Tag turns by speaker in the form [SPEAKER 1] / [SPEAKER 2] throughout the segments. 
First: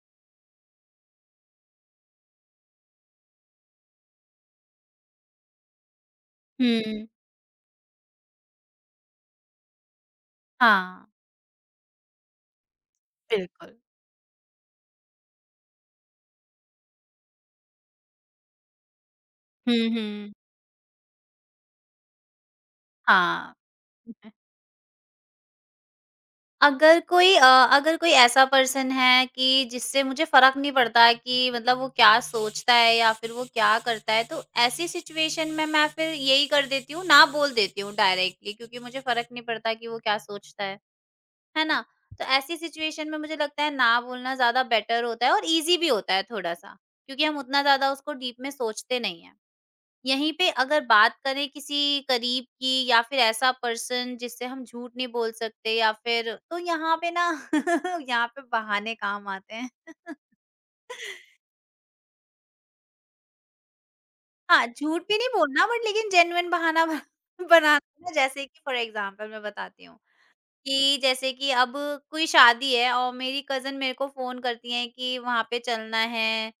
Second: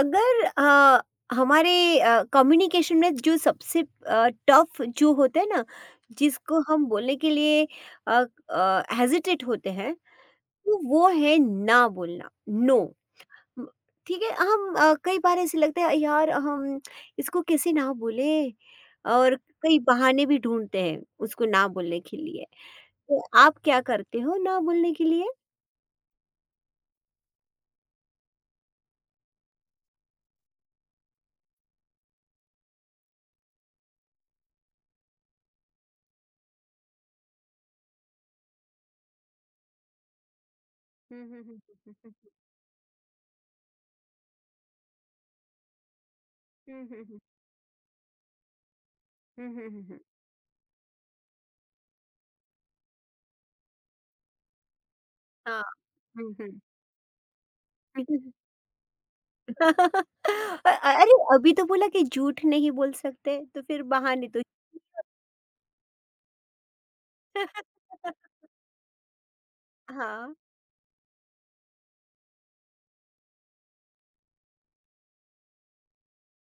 [SPEAKER 1] अगर हमारे कम्युनिकेशन में जो सबसे टफ जो होता है ना, जिसको हम
[SPEAKER 2] हुँ।
[SPEAKER 1] बोलने के लिए अ, हेजिटेट होते हैं, तो
[SPEAKER 2] हाँ।
[SPEAKER 1] वो है ना बोलना, नो। म
[SPEAKER 2] बिल्कुल।
[SPEAKER 1] ठीक है, हम कई बार ऐसे लगता है यार हम इसको कैसे ना बोलें और कई
[SPEAKER 2] हुँ,
[SPEAKER 1] बहाने
[SPEAKER 2] हुँ।
[SPEAKER 1] भी ढूँढते हैं उसको ना बोलने के लिए। तो
[SPEAKER 2] हाँ।
[SPEAKER 1] आप क्या करते हो ना बोलने के लिए?
[SPEAKER 2] अगर कोई अ, अगर कोई ऐसा पर्सन है कि जिससे मुझे फ़र्क नहीं पड़ता है कि मतलब वो क्या सोचता है या फिर वो क्या करता है, तो ऐसी सिचुएशन में मैं फिर यही कर देती हूँ, ना बोल देती हूँ डायरेक्टली क्योंकि मुझे फ़र्क नहीं पड़ता कि वो क्या सोचता
[SPEAKER 1] हुँ, हुँ, हुँ,
[SPEAKER 2] है ना?
[SPEAKER 1] हुँ,
[SPEAKER 2] तो ऐसी सिचुएशन में मुझे लगता है ना बोलना ज़्यादा बेटर होता है और ईज़ी भी होता है
[SPEAKER 1] हुँ,
[SPEAKER 2] थोड़ा-सा,
[SPEAKER 1] हुँ, हुँ, हुँ,
[SPEAKER 2] क्योंकि हम उतना ज़्यादा उसको डीप में सोचते नहीं हैं।
[SPEAKER 1] हुँ, हुँ, हुँ, हुँ, हुँ, हुँ,
[SPEAKER 2] यहीं पे अगर बात करें किसी करीब की या फिर ऐसा पर्सन जिससे हम झूठ नहीं बोल
[SPEAKER 1] हाँ।
[SPEAKER 2] सकते या
[SPEAKER 1] हुँ,
[SPEAKER 2] फिर,
[SPEAKER 1] हुँ।
[SPEAKER 2] तो यहाँ पे ना यहाँ पे बहाने काम आते हैं।
[SPEAKER 1] अरे! अभी तो बोला कि झूठ नहीं बोल सकते, तो फिर बहाने तो।
[SPEAKER 2] हाँ, झूठ भी नहीं बोलना, बट लेकिन जेन्युइन बहाना ब बनाना ना। जैसे कि फॉर एग्ज़ाम्पल मैं बताती हूँ,
[SPEAKER 1] हाँ।
[SPEAKER 2] कि जैसे कि अब कोई शादी है और मेरी कज़िन मेरे को फ़ोन करती हैं कि वहाँ पे चलना है,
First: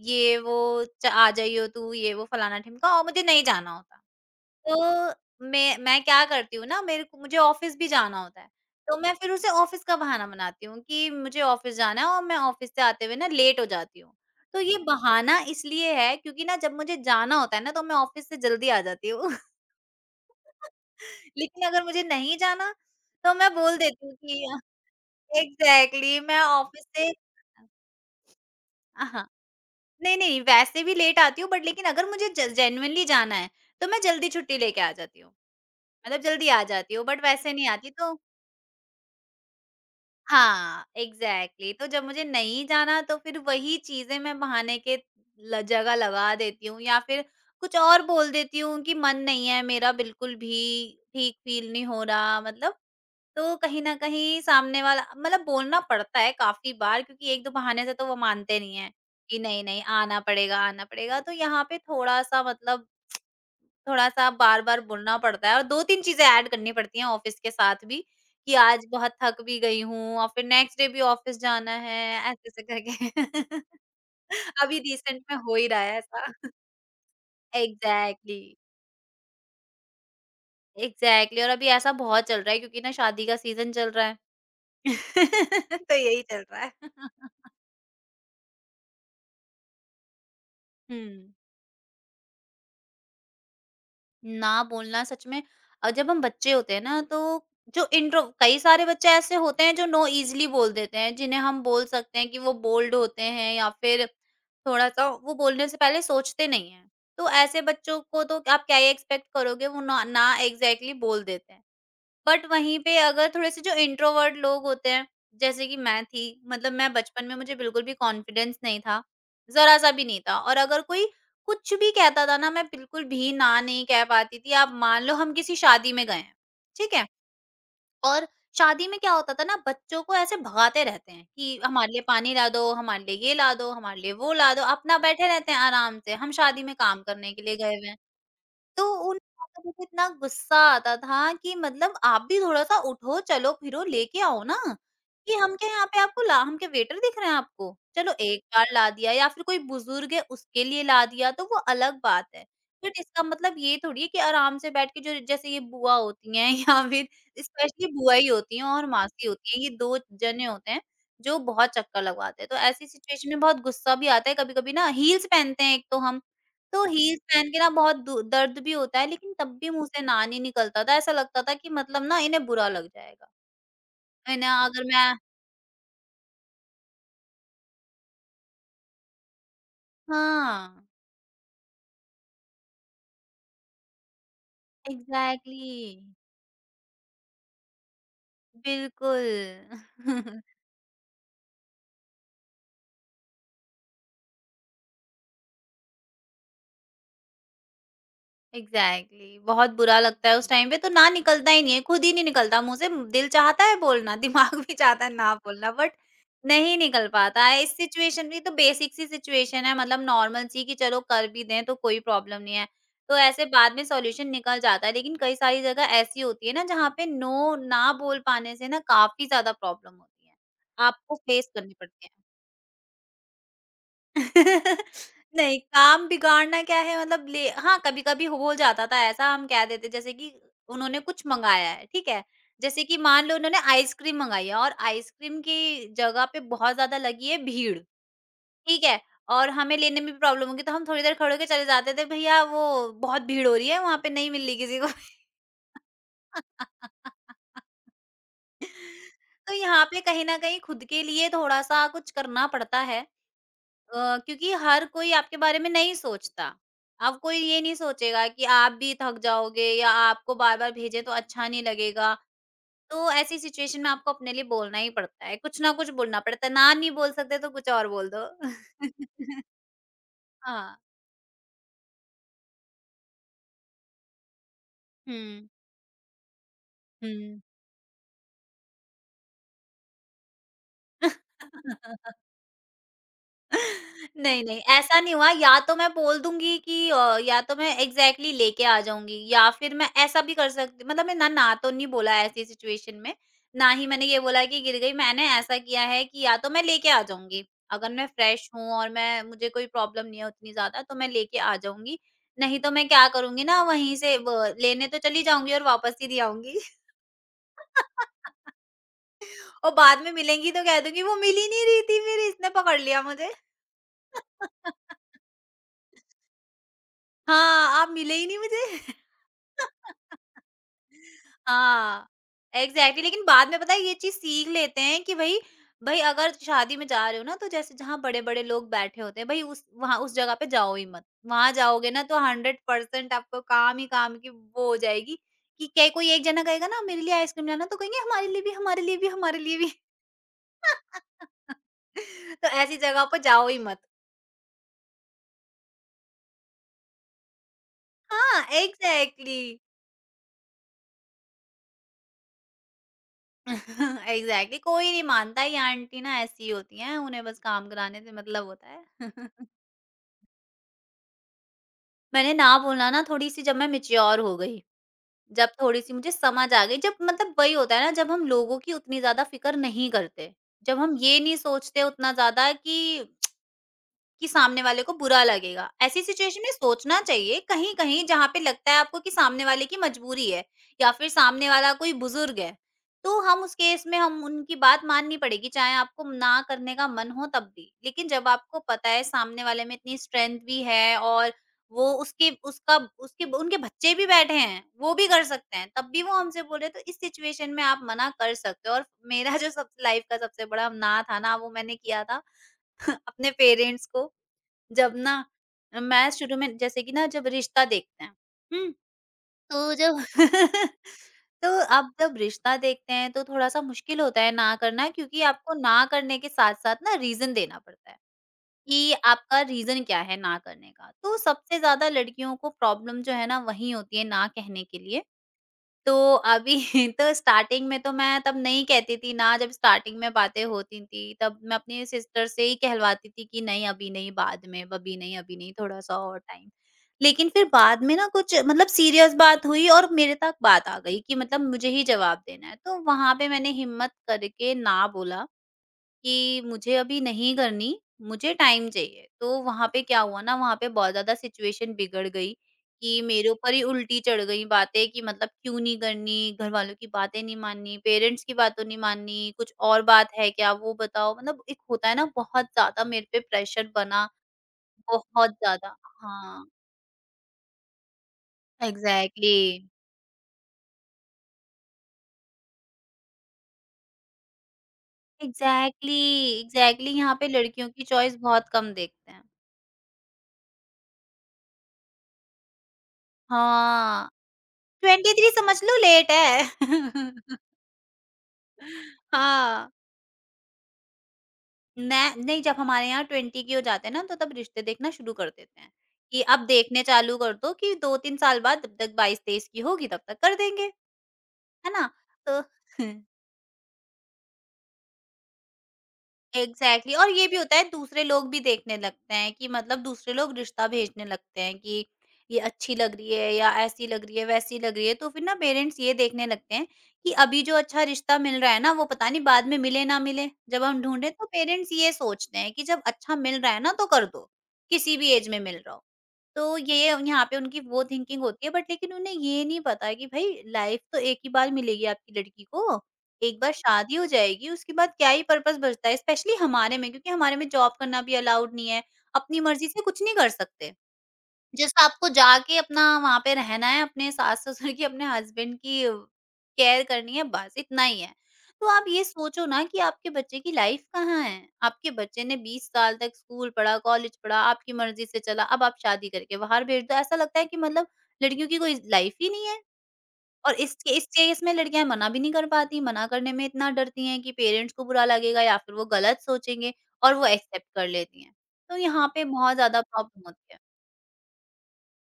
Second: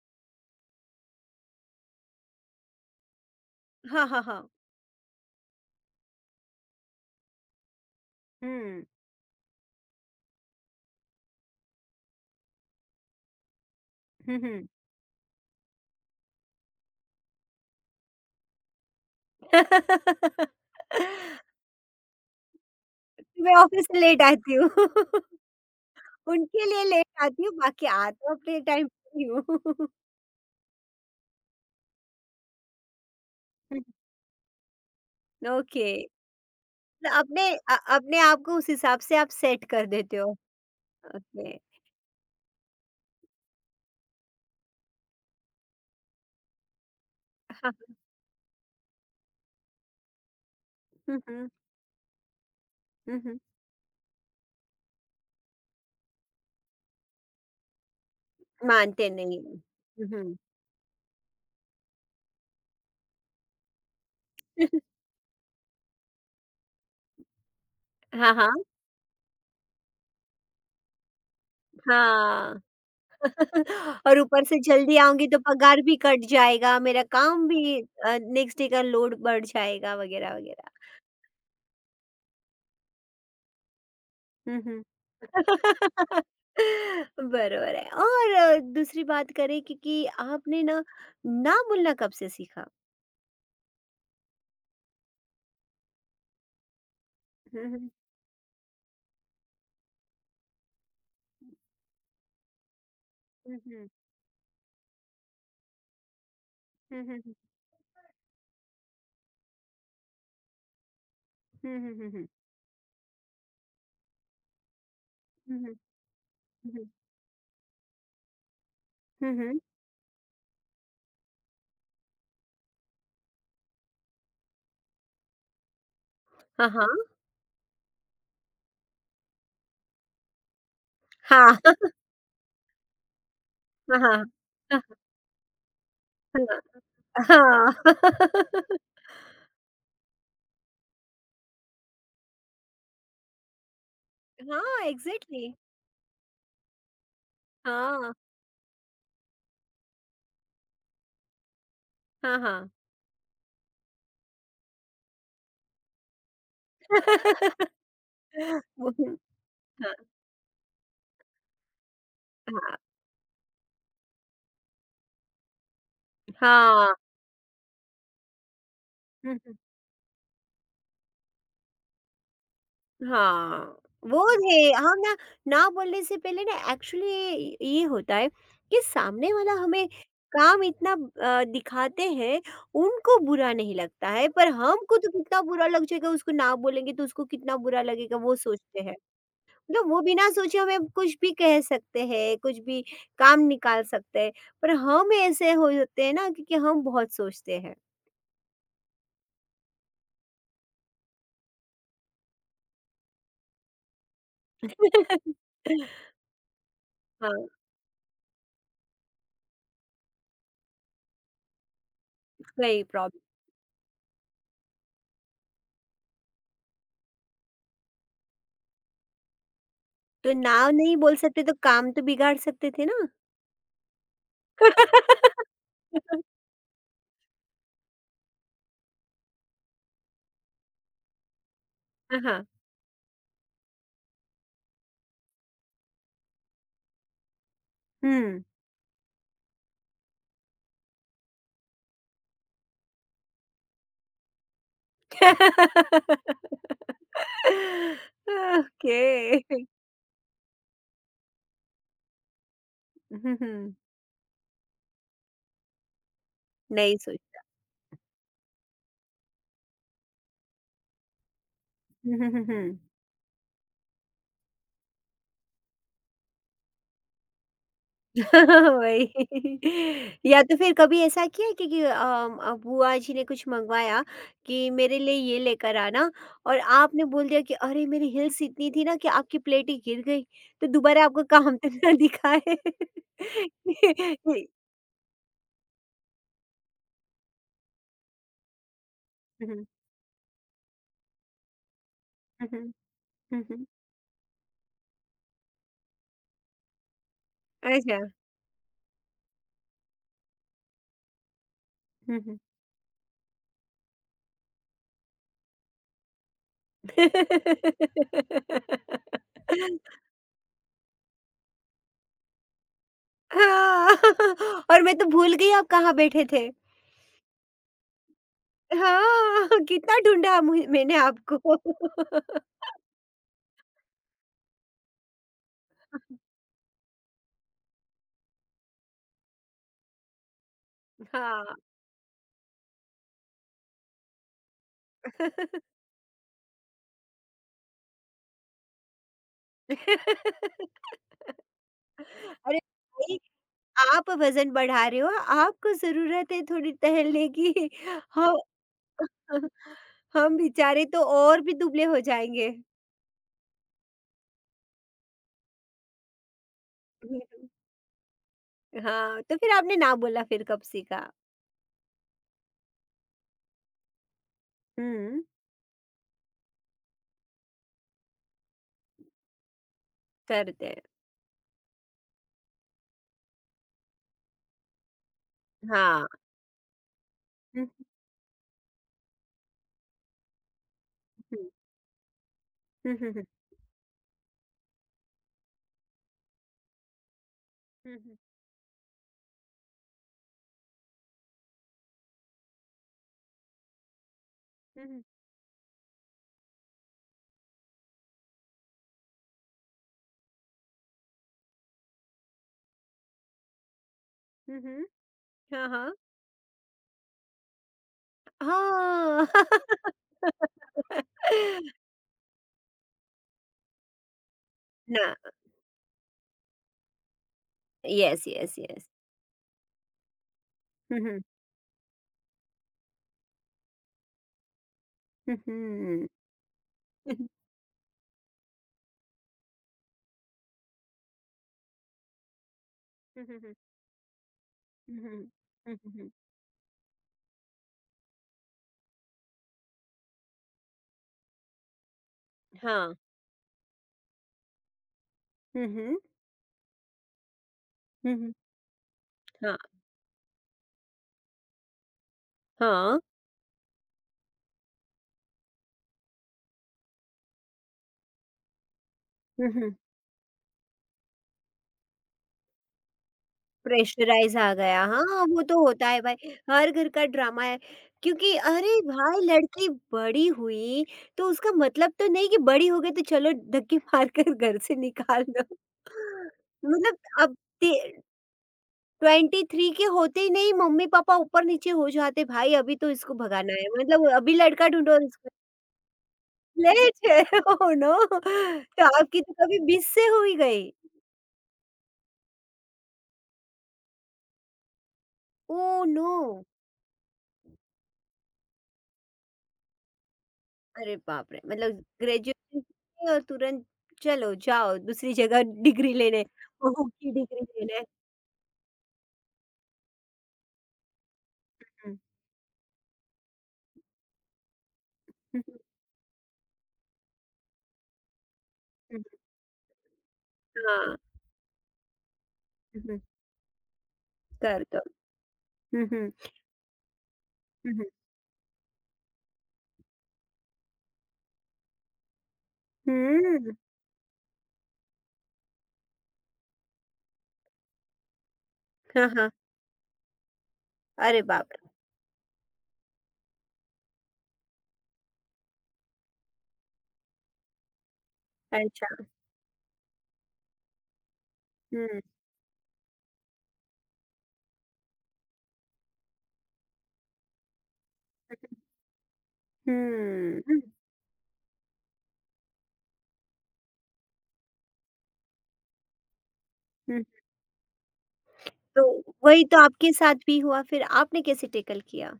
[SPEAKER 2] ये वो च आ जाइयो तू, ये वो फलाना-ढिमका, और मुझे नहीं जाना होता।
[SPEAKER 1] हाँ, हाँ, हाँ।
[SPEAKER 2] तो मैं क्या करती हूँ ना, मेरे को मुझे ऑफिस भी जाना होता है।
[SPEAKER 1] हुँ।
[SPEAKER 2] तो मैं फिर उसे ऑफिस का बहाना बनाती हूँ कि मुझे ऑफिस जाना है और मैं ऑफिस से आते हुए ना लेट हो जाती हूँ।
[SPEAKER 1] हुँ,
[SPEAKER 2] तो
[SPEAKER 1] हुँ।
[SPEAKER 2] ये बहाना इसलिए है क्योंकि ना, जब मुझे जाना होता है ना, तो मैं ऑफिस से जल्दी आ जाती हूँ। लेकिन अगर मुझे नहीं जाना तो मैं
[SPEAKER 1] मैं
[SPEAKER 2] बोल
[SPEAKER 1] ऑफ़िस से
[SPEAKER 2] देती हूँ
[SPEAKER 1] लेट
[SPEAKER 2] कि
[SPEAKER 1] आती हूँ।
[SPEAKER 2] एग्ज़ैक्टली मैं
[SPEAKER 1] उनके लिए
[SPEAKER 2] ऑफिस से।
[SPEAKER 1] लेट आती हूँ, बाकी आ तो अपने टाइम पे ही
[SPEAKER 2] हाँ,
[SPEAKER 1] हूँ।
[SPEAKER 2] नहीं, नहीं वैसे भी लेट आती हूँ, बट लेकिन अगर मुझे ज जेन्युइनली जाना है तो मैं जल्दी छुट्टी लेके आ जाती हूँ।
[SPEAKER 1] ओके।
[SPEAKER 2] मतलब जल्दी आ जाती हूँ,
[SPEAKER 1] तो
[SPEAKER 2] बट
[SPEAKER 1] अपने
[SPEAKER 2] वैसे नहीं आती तो।
[SPEAKER 1] अपने आप को उस हिसाब से आप सेट कर देते हो।
[SPEAKER 2] हाँ,
[SPEAKER 1] ओके।
[SPEAKER 2] एग्ज़ैक्टली। तो जब मुझे नहीं जाना तो फिर वही चीज़ें मैं बहाने के ल जगह लगा देती हूँ, या फिर कुछ
[SPEAKER 1] हाँ।
[SPEAKER 2] और बोल देती हूँ कि मन नहीं है मेरा बिल्कुल भी,
[SPEAKER 1] हुँ,
[SPEAKER 2] ठीक
[SPEAKER 1] हुँ।
[SPEAKER 2] फ़ील नहीं हो रहा, मतलब।
[SPEAKER 1] हुँ, हुँ।
[SPEAKER 2] तो कहीं न कहीं सामने वाला मतलब बोलना पड़ता है काफ़ी बार, क्योंकि 1-2 बहाने से तो वो मानते नहीं हैं,
[SPEAKER 1] मानते नहीं
[SPEAKER 2] कि
[SPEAKER 1] हैं।
[SPEAKER 2] नहीं-नहीं,
[SPEAKER 1] हुँ,
[SPEAKER 2] आना
[SPEAKER 1] हुँ।
[SPEAKER 2] पड़ेगा, आना पड़ेगा। तो यहाँ पे थोड़ा-सा मतलब, थोड़ा-सा बार-बार बोलना पड़ता है और 2-3 चीज़ें ऐड करनी पड़ती हैं ऑफ़िस के साथ भी,
[SPEAKER 1] हाँ,
[SPEAKER 2] कि
[SPEAKER 1] हाँ।
[SPEAKER 2] आज बहुत थक भी गई हूँ और फिर नेक्स्ट डे भी ऑफ़िस जाना है,
[SPEAKER 1] हाँ।
[SPEAKER 2] ऐसे-ऐसे करके।
[SPEAKER 1] और ऊपर से
[SPEAKER 2] अभी
[SPEAKER 1] जल्दी
[SPEAKER 2] रिसेंट
[SPEAKER 1] आऊँगी
[SPEAKER 2] में
[SPEAKER 1] तो
[SPEAKER 2] हो ही रहा
[SPEAKER 1] पगार भी
[SPEAKER 2] है ऐसा।
[SPEAKER 1] कट जाएगा, मेरा काम भी
[SPEAKER 2] एग्ज़ैक्टली,
[SPEAKER 1] नेक्स्ट डे का लोड बढ़ जाएगा वगैरह, वगैरह।
[SPEAKER 2] एग्ज़ैक्टली। और अभी ऐसा बहुत चल रहा है क्योंकि ना, शादी का सीज़न चल रहा है।
[SPEAKER 1] हुँ, हुँ।
[SPEAKER 2] तो यही चल रहा है।
[SPEAKER 1] बरोबर है और दूसरी बात करें कि आपने ना,
[SPEAKER 2] हुँ।
[SPEAKER 1] ना बोलना कब से सीखा?
[SPEAKER 2] ना बोलना सच में, जब हम बच्चे होते हैं ना, तो
[SPEAKER 1] हुँ,
[SPEAKER 2] जो
[SPEAKER 1] हुँ।
[SPEAKER 2] इंट्रो कई सारे बच्चे ऐसे होते हैं जो नो इजीली बोल देते हैं, जिन्हें हम बोल सकते हैं कि वो बोल्ड होते हैं,
[SPEAKER 1] हुँ,
[SPEAKER 2] या
[SPEAKER 1] हुँ।
[SPEAKER 2] फिर थोड़ा सा वो बोलने से पहले सोचते नहीं है,
[SPEAKER 1] हुँ, हुँ,
[SPEAKER 2] तो
[SPEAKER 1] हुँ।
[SPEAKER 2] ऐसे बच्चों को तो आप क्या ही एक्सपेक्ट करोगे, वो ना ना एग्जैक्टली बोल देते हैं।
[SPEAKER 1] हुँ, हुँ, हुँ, हुँ।
[SPEAKER 2] बट वहीं पे अगर थोड़े से जो इंट्रोवर्ट लोग होते हैं,
[SPEAKER 1] हुँ,
[SPEAKER 2] जैसे
[SPEAKER 1] हुँ,
[SPEAKER 2] कि मैं थी,
[SPEAKER 1] हुँ,
[SPEAKER 2] मतलब
[SPEAKER 1] हुँ।
[SPEAKER 2] मैं बचपन में, मुझे बिल्कुल भी कॉन्फिडेंस नहीं था,
[SPEAKER 1] हुँ, हुँ।
[SPEAKER 2] ज़रा-सा भी नहीं था। और अगर कोई कुछ भी कहता था ना, मैं बिल्कुल भी ना नहीं कह पाती थी। आप मान लो हम किसी शादी में गए हैं,
[SPEAKER 1] हाँ,
[SPEAKER 2] ठीक
[SPEAKER 1] हाँ।
[SPEAKER 2] है? और शादी में क्या होता था ना, बच्चों को ऐसे भगाते रहते हैं कि हमारे लिए पानी ला दो, हमारे लिए ये ला दो,
[SPEAKER 1] हाँ,
[SPEAKER 2] हमारे लिए
[SPEAKER 1] हाँ, हाँ।
[SPEAKER 2] वो ला दो।
[SPEAKER 1] अ,
[SPEAKER 2] अपना बैठे रहते हैं आराम से, हम शादी में काम करने के लिए
[SPEAKER 1] हाँ,
[SPEAKER 2] गए हुए हैं।
[SPEAKER 1] हाँ।
[SPEAKER 2] तो उन बातों पे इतना गुस्सा आता था कि मतलब आप भी थोड़ा-सा उठो, चलो-फिरो, लेके आओ ना,
[SPEAKER 1] हाँ,
[SPEAKER 2] कि
[SPEAKER 1] एग्ज़ैक्टली।
[SPEAKER 2] हम क्या यहाँ पे आपको ला, हम क्या वेटर दिख रहे हैं आपको?
[SPEAKER 1] हाँ।
[SPEAKER 2] चलो एक बार ला दिया, या फिर कोई बुजुर्ग है उसके लिए ला दिया, तो वो अलग बात
[SPEAKER 1] हाँ,
[SPEAKER 2] है।
[SPEAKER 1] हाँ।
[SPEAKER 2] बट इसका मतलब ये थोड़ी है कि आराम से बैठ के, जो जैसे ये बुआ होती हैं या फिर स्पेशली बुआ ही होती हैं और
[SPEAKER 1] वो
[SPEAKER 2] मासी
[SPEAKER 1] हाँ,
[SPEAKER 2] होती हैं, ये 2 जने होते हैं जो बहुत चक्कर लगवाते हैं। तो
[SPEAKER 1] हाँ।
[SPEAKER 2] ऐसी सिचुएशन में बहुत गुस्सा भी आता है, कभी-कभी ना, हील्स पहनते हैं एक तो हम, तो
[SPEAKER 1] हाँ।
[SPEAKER 2] हील्स पहन के ना बहुत दु दर्द भी होता है,
[SPEAKER 1] हुँ,
[SPEAKER 2] लेकिन
[SPEAKER 1] हुँ।
[SPEAKER 2] तब भी मुँह से ना नहीं निकलता था। ऐसा लगता था कि मतलब ना, इन्हें बुरा लग जाएगा।
[SPEAKER 1] हाँ, वो
[SPEAKER 2] इन्हें
[SPEAKER 1] है
[SPEAKER 2] अगर
[SPEAKER 1] हम
[SPEAKER 2] मैं।
[SPEAKER 1] ना, ना बोलने से पहले ना एक्चुअली ये होता है कि सामने वाला हमें काम
[SPEAKER 2] हाँ,
[SPEAKER 1] इतना दिखाते हैं, उनको बुरा नहीं लगता है, पर हमको तो कितना बुरा
[SPEAKER 2] एग्ज़ैक्टली,
[SPEAKER 1] लग जाएगा उसको ना बोलेंगे तो उसको कितना बुरा लगेगा वो सोचते हैं। मतलब
[SPEAKER 2] बिल्कुल।
[SPEAKER 1] वो बिना सोचे हमें कुछ भी कह सकते हैं, कुछ भी काम निकाल सकते हैं, पर हम ऐसे हो जाते हैं ना क्योंकि हम बहुत सोचते हैं।
[SPEAKER 2] एग्ज़ैक्टली, बहुत बुरा लगता है उस टाइम पे, तो ना निकलता ही नहीं है, खुद ही नहीं निकलता मुँह से। दिल चाहता है बोलना, दिमाग भी चाहता है ना बोलना, बट नहीं निकल
[SPEAKER 1] हाँ,
[SPEAKER 2] पाता है। इस सिचुएशन में तो बेसिक सी सिचुएशन है, मतलब नॉर्मल सी, कि चलो कर भी दें तो कोई प्रॉब्लम नहीं है।
[SPEAKER 1] वही
[SPEAKER 2] तो
[SPEAKER 1] प्रॉब्लम
[SPEAKER 2] ऐसे बाद में सॉल्यूशन निकल जाता है, लेकिन कई सारी जगह ऐसी होती है ना जहाँ पे नो, ना बोल पाने से ना, काफ़ी ज़्यादा प्रॉब्लम होती
[SPEAKER 1] तो
[SPEAKER 2] है।
[SPEAKER 1] नाव नहीं बोल
[SPEAKER 2] आपको
[SPEAKER 1] सकते
[SPEAKER 2] फेस
[SPEAKER 1] तो
[SPEAKER 2] करनी
[SPEAKER 1] काम तो
[SPEAKER 2] पड़ती है।
[SPEAKER 1] बिगाड़ सकते थे ना?
[SPEAKER 2] नहीं, काम बिगाड़ना क्या है, मतलब ले हाँ, कभी-कभी हो जाता था ऐसा, हम कह देते जैसे कि उन्होंने कुछ मँगाया है, ठीक
[SPEAKER 1] हाँ,
[SPEAKER 2] है?
[SPEAKER 1] हाँ।
[SPEAKER 2] जैसे कि मान लो उन्होंने आइसक्रीम मँगाई है और आइसक्रीम की जगह पे बहुत ज़्यादा लगी है भीड़,
[SPEAKER 1] हुँ।
[SPEAKER 2] ठीक है? और हमें लेने में भी प्रॉब्लम होगी, तो हम थोड़ी देर खड़े होके चले जाते थे, भैया वो बहुत भीड़ हो रही है, वहाँ पे नहीं मिल रही किसी को।
[SPEAKER 1] ओके।
[SPEAKER 2] तो यहाँ पे कहीं न कहीं खुद के लिए थोड़ा-सा कुछ करना पड़ता है।
[SPEAKER 1] हुँ, हुँ।
[SPEAKER 2] क्योंकि हर कोई आपके बारे में नहीं सोचता।
[SPEAKER 1] नहीं सोच
[SPEAKER 2] अब कोई ये नहीं सोचेगा कि आप भी थक जाओगे, या आपको बार-बार भेजें तो अच्छा नहीं लगेगा।
[SPEAKER 1] हुँ, हुँ, हुँ, हुँ।
[SPEAKER 2] तो ऐसी सिचुएशन में आपको अपने लिए बोलना ही पड़ता है, कुछ ना कुछ बोलना पड़ता है। ना नहीं बोल सकते तो कुछ और बोल दो।
[SPEAKER 1] वही या तो फिर
[SPEAKER 2] हाँ।
[SPEAKER 1] कभी ऐसा किया है कि बुआ जी ने कुछ मँगवाया कि मेरे लिए ये
[SPEAKER 2] हुँ,
[SPEAKER 1] लेकर आना और आपने बोल दिया
[SPEAKER 2] हुँ।
[SPEAKER 1] कि अरे! मेरी हील्स इतनी थी ना कि आपकी प्लेट ही गिर गई, तो दोबारा आपको काम तो ना दिखाए। हुँ,
[SPEAKER 2] नहीं, नहीं, ऐसा नहीं हुआ। या तो मैं बोल दूँगी कि या तो मैं एग्ज़ैक्टली लेके आ जाऊँगी, या
[SPEAKER 1] हुँ।
[SPEAKER 2] फिर मैं ऐसा भी कर सकती, मतलब मैं ना, ना तो नहीं बोला ऐसी
[SPEAKER 1] हुँ, हुँ।
[SPEAKER 2] सिचुएशन में,
[SPEAKER 1] हुँ, हुँ।
[SPEAKER 2] ना ही मैंने ये बोला कि गिर गई। मैंने ऐसा किया है कि या तो मैं लेके आ जाऊँगी, अगर
[SPEAKER 1] अच्छा,
[SPEAKER 2] मैं फ्रेश हूँ और मैं मुझे कोई प्रॉब्लम नहीं है उतनी ज़्यादा, तो मैं लेके आ जाऊँगी,
[SPEAKER 1] हुँ, हुँ।
[SPEAKER 2] नहीं तो मैं क्या करूँगी ना, वहीं से ब लेने तो चली जाऊँगी और वापस ही दे आऊँगी।
[SPEAKER 1] हाँ,
[SPEAKER 2] और बाद में मिलेंगी तो कह दूँगी वो मिल ही नहीं रही थी, फिर इसने पकड़ लिया मुझे।
[SPEAKER 1] और मैं तो भूल गई आप कहाँ बैठे थे।
[SPEAKER 2] हाँ, आप मिले ही नहीं मुझे।
[SPEAKER 1] हाँ, कितना ढूँढा मुझ मैंने आपको।
[SPEAKER 2] हाँ, एग्ज़ैक्टली। लेकिन बाद में पता है ये चीज़ सीख लेते हैं कि भई, भई अगर शादी में जा रहे हो ना, तो जैसे जहाँ बड़े-बड़े लोग बैठे होते हैं, भई उस वहाँ उस जगह पे जाओ ही मत। वहाँ
[SPEAKER 1] हाँ।
[SPEAKER 2] जाओगे ना तो 100% आपको काम ही काम की वो हो जाएगी, कि क्या, कोई एक जना कहेगा ना, मेरे लिए आइसक्रीम लाना, तो कहेंगे हमारे लिए भी, हमारे लिए भी, हमारे लिए भी। तो
[SPEAKER 1] अरे
[SPEAKER 2] ऐसी जगह
[SPEAKER 1] भाई,
[SPEAKER 2] पर जाओ ही मत।
[SPEAKER 1] आप वज़न बढ़ा रहे हो, आपको ज़रूरत है थोड़ी टहलने की। हाँ,
[SPEAKER 2] हाँ, एग्ज़ैक्टली।
[SPEAKER 1] हम बेचारे तो और भी दुबले हो जाएँगे।
[SPEAKER 2] एग्जैक्टली, कोई नहीं मानता, ये आंटी ना ऐसी ही होती हैं,
[SPEAKER 1] हुँ,
[SPEAKER 2] उन्हें बस
[SPEAKER 1] हुँ।
[SPEAKER 2] काम कराने से मतलब होता है।
[SPEAKER 1] हाँ, तो फिर आपने ना बोला फिर कब सीखा?
[SPEAKER 2] मैंने ना बोलना ना, थोड़ी सी जब मैं मेच्योर हो गई,
[SPEAKER 1] हुँ।
[SPEAKER 2] जब थोड़ी सी मुझे समझ आ गई, जब मतलब वही होता है ना, जब हम लोगों की उतनी ज्यादा फिक्र नहीं करते,
[SPEAKER 1] कर दे।
[SPEAKER 2] जब हम ये नहीं सोचते उतना ज्यादा कि सामने वाले को बुरा लगेगा। ऐसी
[SPEAKER 1] हाँ।
[SPEAKER 2] सिचुएशन में सोचना चाहिए
[SPEAKER 1] हुँ,
[SPEAKER 2] कहीं-कहीं जहाँ पे लगता है आपको कि सामने वाले की मजबूरी है, या फिर
[SPEAKER 1] हुँ,
[SPEAKER 2] सामने वाला कोई बुज़ुर्ग है,
[SPEAKER 1] हुँ, हुँ, हुँ,
[SPEAKER 2] तो
[SPEAKER 1] हुँ,
[SPEAKER 2] हम उस केस में हम उनकी बात माननी पड़ेगी, चाहे आपको ना करने का मन हो तब भी। लेकिन
[SPEAKER 1] हुँ,
[SPEAKER 2] जब आपको पता है सामने वाले में इतनी स्ट्रेंथ भी है, और वो उसके उसका उसके उनके बच्चे भी बैठे हैं, वो
[SPEAKER 1] हुँ,
[SPEAKER 2] भी कर सकते हैं, तब भी वो हमसे बोल रहे हैं, तो इस सिचुएशन में आप मना कर सकते हो। और मेरा जो सब लाइफ का सबसे बड़ा ना था ना, वो मैंने किया था अपने पेरेंट्स को।
[SPEAKER 1] हुँ, हुँ,
[SPEAKER 2] जब ना
[SPEAKER 1] हाँ, हाँ।
[SPEAKER 2] मैं शुरू में, जैसे कि ना जब रिश्ता देखते हैं, हुँ?
[SPEAKER 1] हाँ।
[SPEAKER 2] तो जब तो अब जब रिश्ता देखते हैं तो थोड़ा-सा मुश्किल होता है ना करना
[SPEAKER 1] ना,
[SPEAKER 2] क्योंकि आपको ना करने के साथ-साथ ना रीज़न देना पड़ता है,
[SPEAKER 1] येस, येस, येस।
[SPEAKER 2] कि आपका रीज़न क्या है ना करने का।
[SPEAKER 1] हुँ,
[SPEAKER 2] तो
[SPEAKER 1] हुँ,
[SPEAKER 2] सबसे ज़्यादा लड़कियों को प्रॉब्लम जो है ना वहीं होती है ना कहने के लिए।
[SPEAKER 1] हुँ,
[SPEAKER 2] तो
[SPEAKER 1] हुँ।
[SPEAKER 2] अभी तो स्टार्टिंग में तो मैं तब नहीं कहती थी ना, जब स्टार्टिंग में बातें होती थी, तब मैं अपनी सिस्टर से ही कहलवाती
[SPEAKER 1] हुँ,
[SPEAKER 2] थी
[SPEAKER 1] हुँ, हुँ,
[SPEAKER 2] कि
[SPEAKER 1] हुँ,
[SPEAKER 2] नहीं अभी नहीं, बाद में,
[SPEAKER 1] हुँ, हुँ, हुँ,
[SPEAKER 2] अभी नहीं,
[SPEAKER 1] हुँ, हुँ,
[SPEAKER 2] थोड़ा-सा
[SPEAKER 1] हुँ।
[SPEAKER 2] और टाइम। लेकिन फिर बाद में ना कुछ मतलब सीरियस बात हुई और मेरे तक बात आ गई कि मतलब मुझे ही जवाब देना है, तो
[SPEAKER 1] हाँ।
[SPEAKER 2] वहाँ पे मैंने हिम्मत करके ना बोला
[SPEAKER 1] हुँ, हुँ,
[SPEAKER 2] कि मुझे अभी नहीं करनी,
[SPEAKER 1] हुँ, हुँ।
[SPEAKER 2] मुझे टाइम चाहिए। तो
[SPEAKER 1] हाँ,
[SPEAKER 2] वहाँ पे क्या हुआ ना, वहाँ पे बहुत ज़्यादा सिचुएशन बिगड़ गई
[SPEAKER 1] हाँ।
[SPEAKER 2] कि मेरे ऊपर ही उल्टी चढ़ गई बातें कि मतलब क्यों नहीं करनी, घरवालों की बातें नहीं माननी, पेरेंट्स की बातों नहीं माननी,
[SPEAKER 1] हुँ,
[SPEAKER 2] कुछ
[SPEAKER 1] हुँ।
[SPEAKER 2] और बात है क्या वो बताओ। मतलब एक होता है ना बहुत ज़्यादा मेरे पे प्रेशर बना,
[SPEAKER 1] प्रेशराइज़ आ गया। हाँ,
[SPEAKER 2] बहुत
[SPEAKER 1] वो तो
[SPEAKER 2] ज़्यादा।
[SPEAKER 1] होता है भाई,
[SPEAKER 2] हाँ,
[SPEAKER 1] हर घर का ड्रामा है। क्योंकि अरे भाई
[SPEAKER 2] एग्ज़ैक्टली।
[SPEAKER 1] लड़की बड़ी हुई, तो उसका मतलब तो नहीं कि बड़ी हो गई तो चलो धक्के मारकर घर से निकाल दो।
[SPEAKER 2] एग्ज़ैक्टली, एग्ज़ैक्टली
[SPEAKER 1] मतलब
[SPEAKER 2] यहाँ पे
[SPEAKER 1] अब
[SPEAKER 2] लड़कियों
[SPEAKER 1] ते
[SPEAKER 2] की चॉइस बहुत कम देखते हैं।
[SPEAKER 1] 23 के होते ही नहीं मम्मी-पापा ऊपर-नीचे हो जाते, भाई अभी तो इसको भगाना है, मतलब
[SPEAKER 2] हाँ,
[SPEAKER 1] अभी लड़का ढूँढो और इसको
[SPEAKER 2] 23 समझ लो लेट है।
[SPEAKER 1] लेट है। Oh no! तो आपकी तो कभी
[SPEAKER 2] हाँ,
[SPEAKER 1] 20 से हुई गई।
[SPEAKER 2] मैं नहीं जब हमारे यहाँ 20 की हो जाते हैं ना तो तब रिश्ते देखना शुरू कर देते हैं,
[SPEAKER 1] ओह नो!
[SPEAKER 2] कि अब देखने चालू कर दो कि 2-3 साल बाद जब तक 22-23 की होगी तब तक कर देंगे,
[SPEAKER 1] अरे बाप रे!
[SPEAKER 2] है
[SPEAKER 1] मतलब
[SPEAKER 2] ना? तो
[SPEAKER 1] ग्रेजुएशन किया और तुरंत चलो जाओ दूसरी जगह डिग्री लेने, बहू
[SPEAKER 2] एग्ज़ैक्टली और
[SPEAKER 1] की
[SPEAKER 2] ये भी
[SPEAKER 1] डिग्री
[SPEAKER 2] होता है
[SPEAKER 1] लेने।
[SPEAKER 2] दूसरे लोग भी देखने लगते हैं कि मतलब दूसरे लोग रिश्ता भेजने लगते हैं कि
[SPEAKER 1] हुँ,
[SPEAKER 2] ये अच्छी लग रही है या ऐसी लग रही है, वैसी लग रही है। तो फिर ना
[SPEAKER 1] हुँ, हुँ,
[SPEAKER 2] पेरेंट्स ये देखने लगते हैं कि अभी जो अच्छा रिश्ता मिल रहा है ना वो
[SPEAKER 1] हुँ,
[SPEAKER 2] पता नहीं बाद में मिले ना मिले। जब हम
[SPEAKER 1] हाँ,
[SPEAKER 2] ढूँढे तो पेरेंट्स ये सोचते हैं कि
[SPEAKER 1] हुँ,
[SPEAKER 2] जब
[SPEAKER 1] हुँ।
[SPEAKER 2] अच्छा मिल रहा है ना तो कर दो,
[SPEAKER 1] कर दो।
[SPEAKER 2] किसी भी एज में मिल रहा हो।
[SPEAKER 1] हुँ, हुँ,
[SPEAKER 2] तो ये यहाँ पे उनकी
[SPEAKER 1] हुँ,
[SPEAKER 2] वो
[SPEAKER 1] हुँ।
[SPEAKER 2] थिंकिंग होती है बट लेकिन उन्हें ये नहीं पता है कि भाई लाइफ तो एक ही बार मिलेगी आपकी लड़की को। एक बार
[SPEAKER 1] हुँ,
[SPEAKER 2] शादी हो जाएगी उसके बाद क्या ही पर्पस बचता है? स्पेशली हमारे में क्योंकि हमारे में जॉब करना भी अलाउड नहीं है।
[SPEAKER 1] हाँ, हाँ।
[SPEAKER 2] अपनी मर्ज़ी से कुछ नहीं कर सकते।
[SPEAKER 1] अरे बाप
[SPEAKER 2] जैसे आपको जाके अपना वहाँ पे रहना है, अपने सास-ससुर की, अपने हस्बैंड की केयर करनी है, बस इतना ही है।
[SPEAKER 1] रे!
[SPEAKER 2] तो आप ये
[SPEAKER 1] अच्छा।
[SPEAKER 2] सोचो ना कि आपके बच्चे की लाइफ़ कहाँ है? आपके
[SPEAKER 1] हुँ,
[SPEAKER 2] बच्चे ने 20 साल तक स्कूल पढ़ा, कॉलेज पढ़ा, आपकी मर्ज़ी से चला, अब आप शादी करके बाहर भेज दो। ऐसा लगता है कि मतलब लड़कियों की कोई लाइफ़ ही नहीं है
[SPEAKER 1] हुँ,
[SPEAKER 2] और
[SPEAKER 1] हुँ,
[SPEAKER 2] इस केस में लड़कियाँ मना भी नहीं कर पाती, मना करने में इतना डरती हैं कि पेरेंट्स को बुरा लगेगा या फिर वो गलत सोचेंगे
[SPEAKER 1] हुँ।
[SPEAKER 2] और वो एक्सेप्ट कर लेती हैं। तो
[SPEAKER 1] तो
[SPEAKER 2] यहाँ पे
[SPEAKER 1] वही
[SPEAKER 2] बहुत
[SPEAKER 1] तो
[SPEAKER 2] ज़्यादा
[SPEAKER 1] आपके साथ
[SPEAKER 2] प्रॉब्लम
[SPEAKER 1] भी
[SPEAKER 2] होती है।
[SPEAKER 1] हुआ फिर आपने कैसे टैकल किया?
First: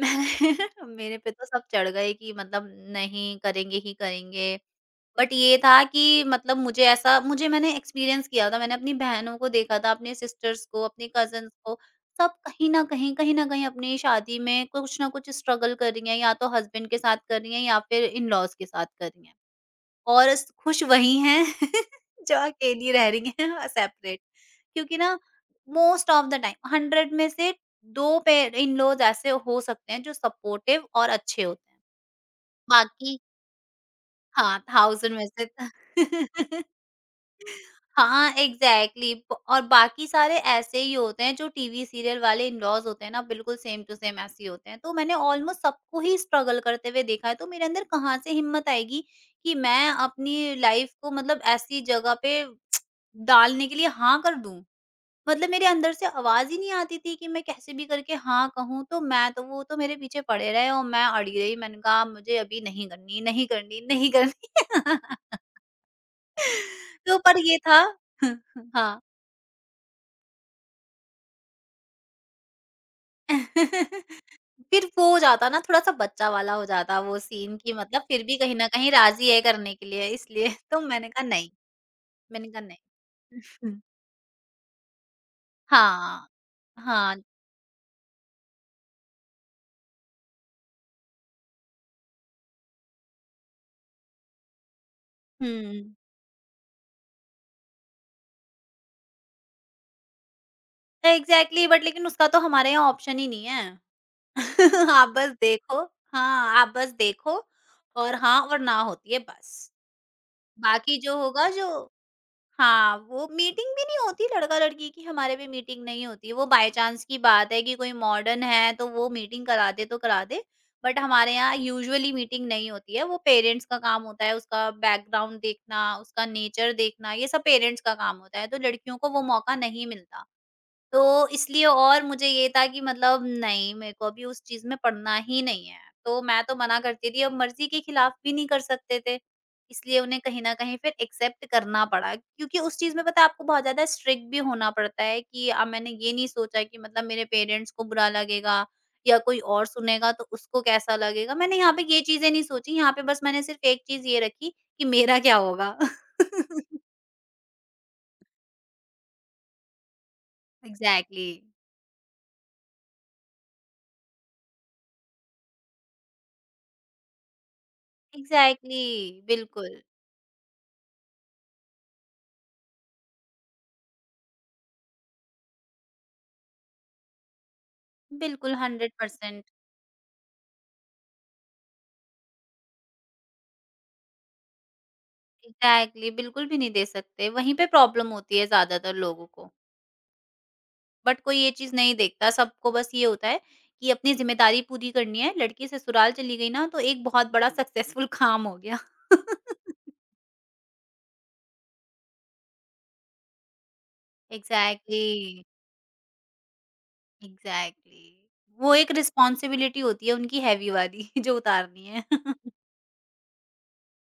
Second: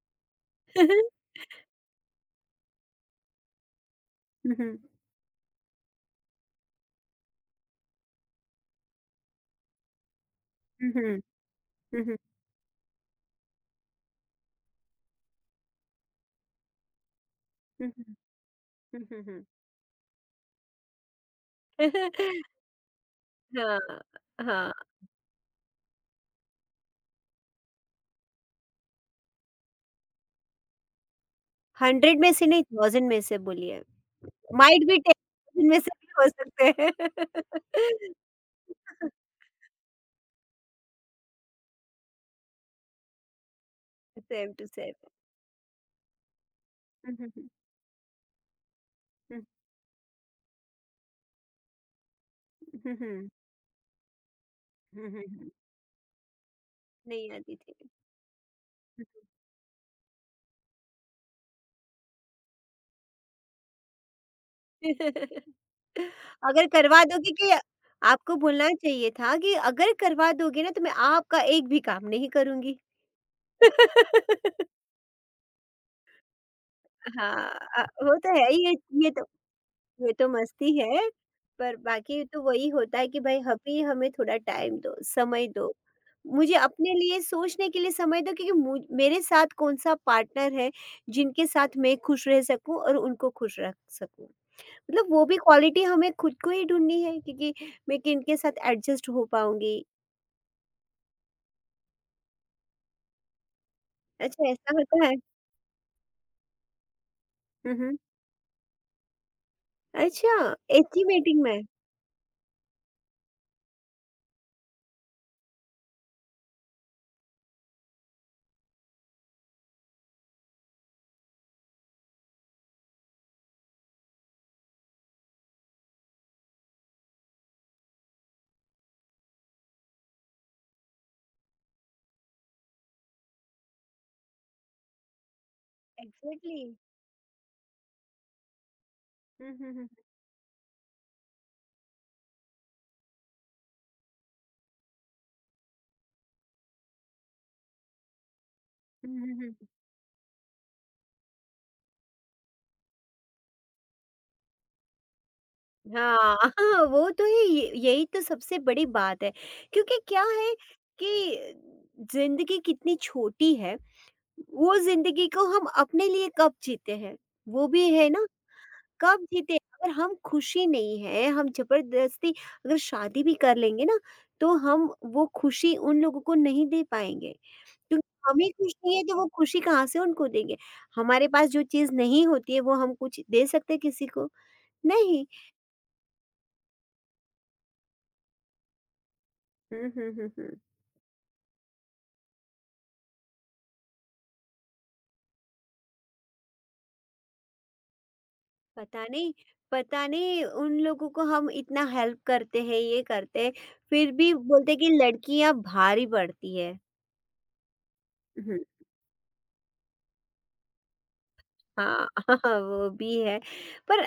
[SPEAKER 2] मैंने मेरे पे तो सब चढ़ गए कि मतलब नहीं करेंगे ही करेंगे।
[SPEAKER 1] हुँ, हुँ,
[SPEAKER 2] बट ये था कि मतलब मुझे ऐसा मुझे मैंने एक्सपीरियंस किया था, मैंने अपनी बहनों को देखा था, अपने सिस्टर्स को,
[SPEAKER 1] हुँ,
[SPEAKER 2] अपने
[SPEAKER 1] हुँ,
[SPEAKER 2] कज़िन्स को,
[SPEAKER 1] हुँ, हुँ,
[SPEAKER 2] सब कहीं न कहीं अपनी शादी में कुछ ना कुछ स्ट्रगल कर रही हैं, या तो हस्बैंड के साथ कर रही हैं या
[SPEAKER 1] हुँ,
[SPEAKER 2] फिर
[SPEAKER 1] हुँ,
[SPEAKER 2] इन-लॉज़ के साथ
[SPEAKER 1] हुँ,
[SPEAKER 2] कर
[SPEAKER 1] हुँ,
[SPEAKER 2] रही हैं।
[SPEAKER 1] हुँ।
[SPEAKER 2] और स खुश वही हैं जो अकेली रह रही हैं
[SPEAKER 1] हाँ,
[SPEAKER 2] सेपरेट।
[SPEAKER 1] हाँ।
[SPEAKER 2] क्योंकि ना मोस्ट ऑफ द टाइम 100 में से 2 पे इन-लॉज़ ऐसे हो सकते हैं जो सपोर्टिव और अच्छे होते हैं।
[SPEAKER 1] 100 में से नहीं, 1000
[SPEAKER 2] बाकी
[SPEAKER 1] में से बोलिए?
[SPEAKER 2] हाँ,
[SPEAKER 1] माइट बी
[SPEAKER 2] 1000 में
[SPEAKER 1] 10 इनमें
[SPEAKER 2] से
[SPEAKER 1] से भी हो सकते हैं।
[SPEAKER 2] हाँ, एग्ज़ैक्टली ब और बाकी सारे ऐसे ही होते हैं जो टीवी सीरियल वाले इन-लॉज़ होते हैं ना बिल्कुल सेम टू सेम ऐसे ही
[SPEAKER 1] सेम टू
[SPEAKER 2] होते हैं। तो
[SPEAKER 1] सेम।
[SPEAKER 2] मैंने ऑलमोस्ट सबको ही स्ट्रगल करते हुए
[SPEAKER 1] हुँ,
[SPEAKER 2] देखा
[SPEAKER 1] हुँ,
[SPEAKER 2] है तो
[SPEAKER 1] हुँ।
[SPEAKER 2] मेरे अंदर कहाँ से हिम्मत आएगी
[SPEAKER 1] हुँ,
[SPEAKER 2] कि मैं अपनी लाइफ़ को मतलब ऐसी जगह पे
[SPEAKER 1] हुँ, हुँ।
[SPEAKER 2] डालने के लिए हाँ कर दूँ।
[SPEAKER 1] हुँ, हुँ,
[SPEAKER 2] मतलब
[SPEAKER 1] हुँ।
[SPEAKER 2] मेरे अंदर से आवाज़ ही नहीं आती थी कि
[SPEAKER 1] नहीं
[SPEAKER 2] मैं
[SPEAKER 1] आती
[SPEAKER 2] कैसे
[SPEAKER 1] थी।
[SPEAKER 2] भी करके हाँ कहूँ, तो मैं तो वो तो मेरे पीछे पड़े रहे और मैं अड़ी रही। मैंने कहा मुझे अभी नहीं करनी, नहीं करनी, नहीं करनी।
[SPEAKER 1] हुँ, हुँ। अगर करवा
[SPEAKER 2] तो
[SPEAKER 1] दोगे
[SPEAKER 2] पर
[SPEAKER 1] कि
[SPEAKER 2] ये था
[SPEAKER 1] आपको बोलना
[SPEAKER 2] हाँ।
[SPEAKER 1] चाहिए था कि अगर करवा दोगे ना तो मैं आपका एक भी काम नहीं करूँगी।
[SPEAKER 2] फिर वो हो जाता ना थोड़ा-सा बच्चा वाला हो जाता वो
[SPEAKER 1] हाँ,
[SPEAKER 2] सीन कि मतलब
[SPEAKER 1] वो
[SPEAKER 2] फिर
[SPEAKER 1] तो
[SPEAKER 2] भी
[SPEAKER 1] है
[SPEAKER 2] कहीं
[SPEAKER 1] ही
[SPEAKER 2] न
[SPEAKER 1] है,
[SPEAKER 2] कहीं
[SPEAKER 1] ये तो
[SPEAKER 2] राज़ी है करने के लिए
[SPEAKER 1] ये तो
[SPEAKER 2] इसलिए
[SPEAKER 1] मस्ती
[SPEAKER 2] तो
[SPEAKER 1] है,
[SPEAKER 2] मैंने कहा नहीं,
[SPEAKER 1] पर बाकी तो
[SPEAKER 2] मैंने कहा
[SPEAKER 1] वही
[SPEAKER 2] नहीं।
[SPEAKER 1] होता है कि भाई अभी
[SPEAKER 2] हम्म।
[SPEAKER 1] हमें थोड़ा टाइम दो, समय दो।
[SPEAKER 2] हाँ।
[SPEAKER 1] मुझे अपने लिए
[SPEAKER 2] हाँ,
[SPEAKER 1] सोचने के लिए समय दो क्योंकि मुझ मेरे साथ कौन-सा पार्टनर है, जिनके साथ मैं खुश रह सकूँ और उनको खुश रख सकूँ। मतलब वो भी
[SPEAKER 2] हुँ।
[SPEAKER 1] क्वालिटी हमें खुद को ही ढूँढनी है क्योंकि मैं किनके साथ एडजस्ट हो पाऊँगी।
[SPEAKER 2] एग्ज़ैक्टली बट लेकिन उसका तो हमारे यहाँ ऑप्शन ही नहीं है।
[SPEAKER 1] अच्छा ऐसा होता
[SPEAKER 2] आप
[SPEAKER 1] है?
[SPEAKER 2] बस देखो हाँ, आप बस देखो
[SPEAKER 1] हुँ, हुँ।
[SPEAKER 2] और हाँ और ना होती है बस।
[SPEAKER 1] अच्छा,
[SPEAKER 2] बाकी जो
[SPEAKER 1] एस्टिमेटिंग
[SPEAKER 2] होगा
[SPEAKER 1] में।
[SPEAKER 2] जो हाँ, वो मीटिंग भी नहीं होती लड़का-लड़की की हमारे में मीटिंग नहीं होती। वो बाय चांस की बात है कि कोई मॉडर्न है तो वो मीटिंग करा दे तो करा दे। बट हमारे यहाँ यूजुअली मीटिंग नहीं होती है। वो पेरेंट्स का काम होता है, उसका बैकग्राउंड देखना, उसका नेचर देखना, ये सब पेरेंट्स का काम होता है। तो लड़कियों को वो मौका नहीं मिलता। तो इसलिए और मुझे ये था कि मतलब नहीं मेरे को अभी उस चीज़ में पढ़ना ही नहीं है। तो मैं तो
[SPEAKER 1] एग्ज़ैक्टली।
[SPEAKER 2] मना करती थी, अब मर्ज़ी के खिलाफ भी नहीं कर सकते थे।
[SPEAKER 1] हुँ, हुँ, हुँ।
[SPEAKER 2] इसलिए उन्हें कहीं न कहीं फिर एक्सेप्ट करना पड़ा क्योंकि उस चीज़ में पता है आपको बहुत ज़्यादा स्ट्रिक्ट भी होना पड़ता है कि मैंने ये नहीं सोचा कि मतलब मेरे पेरेंट्स को बुरा लगेगा
[SPEAKER 1] हुँ,
[SPEAKER 2] या
[SPEAKER 1] हुँ,
[SPEAKER 2] कोई
[SPEAKER 1] हुँ।
[SPEAKER 2] और सुनेगा तो उसको कैसा लगेगा। मैंने यहाँ पे ये चीज़ें नहीं सोची, यहाँ पे बस मैंने सिर्फ़ एक चीज़ ये रखी कि मेरा क्या होगा?
[SPEAKER 1] हाँ, हाँ, वो तो है, ये यही तो सबसे बड़ी बात है क्योंकि क्या है
[SPEAKER 2] एग्ज़ैक्टली।
[SPEAKER 1] कि ज़िंदगी कितनी छोटी है, वो ज़िंदगी को हम अपने लिए कब जीते हैं, वो भी है ना,
[SPEAKER 2] एग्ज़ैक्टली,
[SPEAKER 1] कब जीते हैं।
[SPEAKER 2] बिल्कुल।
[SPEAKER 1] अगर हम खुशी नहीं है, हम ज़बरदस्ती अगर शादी भी कर लेंगे ना, तो हम वो खुशी उन लोगों को नहीं दे पाएँगे क्योंकि हमें
[SPEAKER 2] बिल्कुल,
[SPEAKER 1] खुश नहीं है तो वो
[SPEAKER 2] 100%
[SPEAKER 1] खुशी कहाँ से उनको देंगे। हमारे पास जो चीज़ नहीं होती है वो हम कुछ दे सकते हैं किसी को? नहीं।
[SPEAKER 2] एग्ज़ैक्टली बिल्कुल भी नहीं दे सकते, वहीं पे प्रॉब्लम होती है ज़्यादातर लोगों को।
[SPEAKER 1] हुँ, हुँ, हुँ, हुँ।
[SPEAKER 2] बट कोई ये चीज़ नहीं देखता, सबको बस ये होता है कि अपनी ज़िम्मेदारी पूरी करनी है, लड़की ससुराल चली गई ना तो एक बहुत बड़ा सक्सेसफुल काम हो गया।
[SPEAKER 1] पता नहीं पता नहीं उन लोगों को हम इतना हेल्प करते हैं, ये करते हैं, फिर भी बोलते हैं कि
[SPEAKER 2] एग्ज़ैक्टली,
[SPEAKER 1] लड़कियां भारी पड़ती है।
[SPEAKER 2] एग्ज़ैक्टली,
[SPEAKER 1] हम्म,
[SPEAKER 2] वो एक रिस्पॉन्सिबिलिटी होती है उनकी हेवी वाली जो उतारनी है।
[SPEAKER 1] हाँ। वो भी है, पर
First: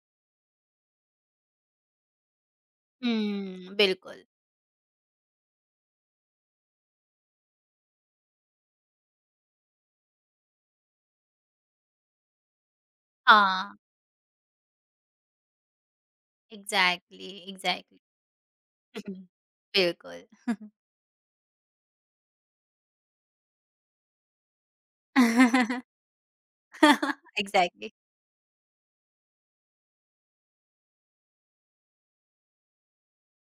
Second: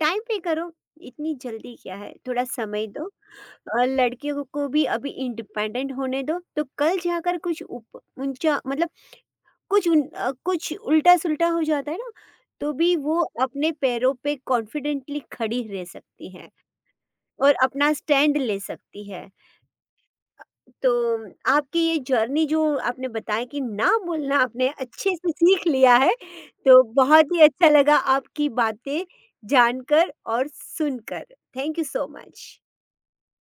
[SPEAKER 1] टाइम पे करो, इतनी जल्दी क्या है, थोड़ा समय दो
[SPEAKER 2] हुँ,
[SPEAKER 1] और
[SPEAKER 2] बिल्कुल।
[SPEAKER 1] लड़कियों को भी अभी इंडिपेंडेंट होने दो, तो कल जाकर कुछ ऊंचा, मतलब कुछ कुछ उल्टा सुल्टा हो जाता है ना तो भी वो अपने
[SPEAKER 2] हाँ,
[SPEAKER 1] पैरों पे कॉन्फिडेंटली खड़ी रह सकती है
[SPEAKER 2] एग्ज़ैक्टली,
[SPEAKER 1] और अपना
[SPEAKER 2] एग्ज़ैक्टली।
[SPEAKER 1] स्टैंड ले सकती है।
[SPEAKER 2] बिल्कुल।
[SPEAKER 1] तो आपकी ये जर्नी जो आपने बताया कि ना बोलना आपने अच्छे से सीख लिया है, तो बहुत ही अच्छा
[SPEAKER 2] एग्ज़ैक्टली।
[SPEAKER 1] लगा आपकी बातें जानकर और सुनकर। Thank you so much.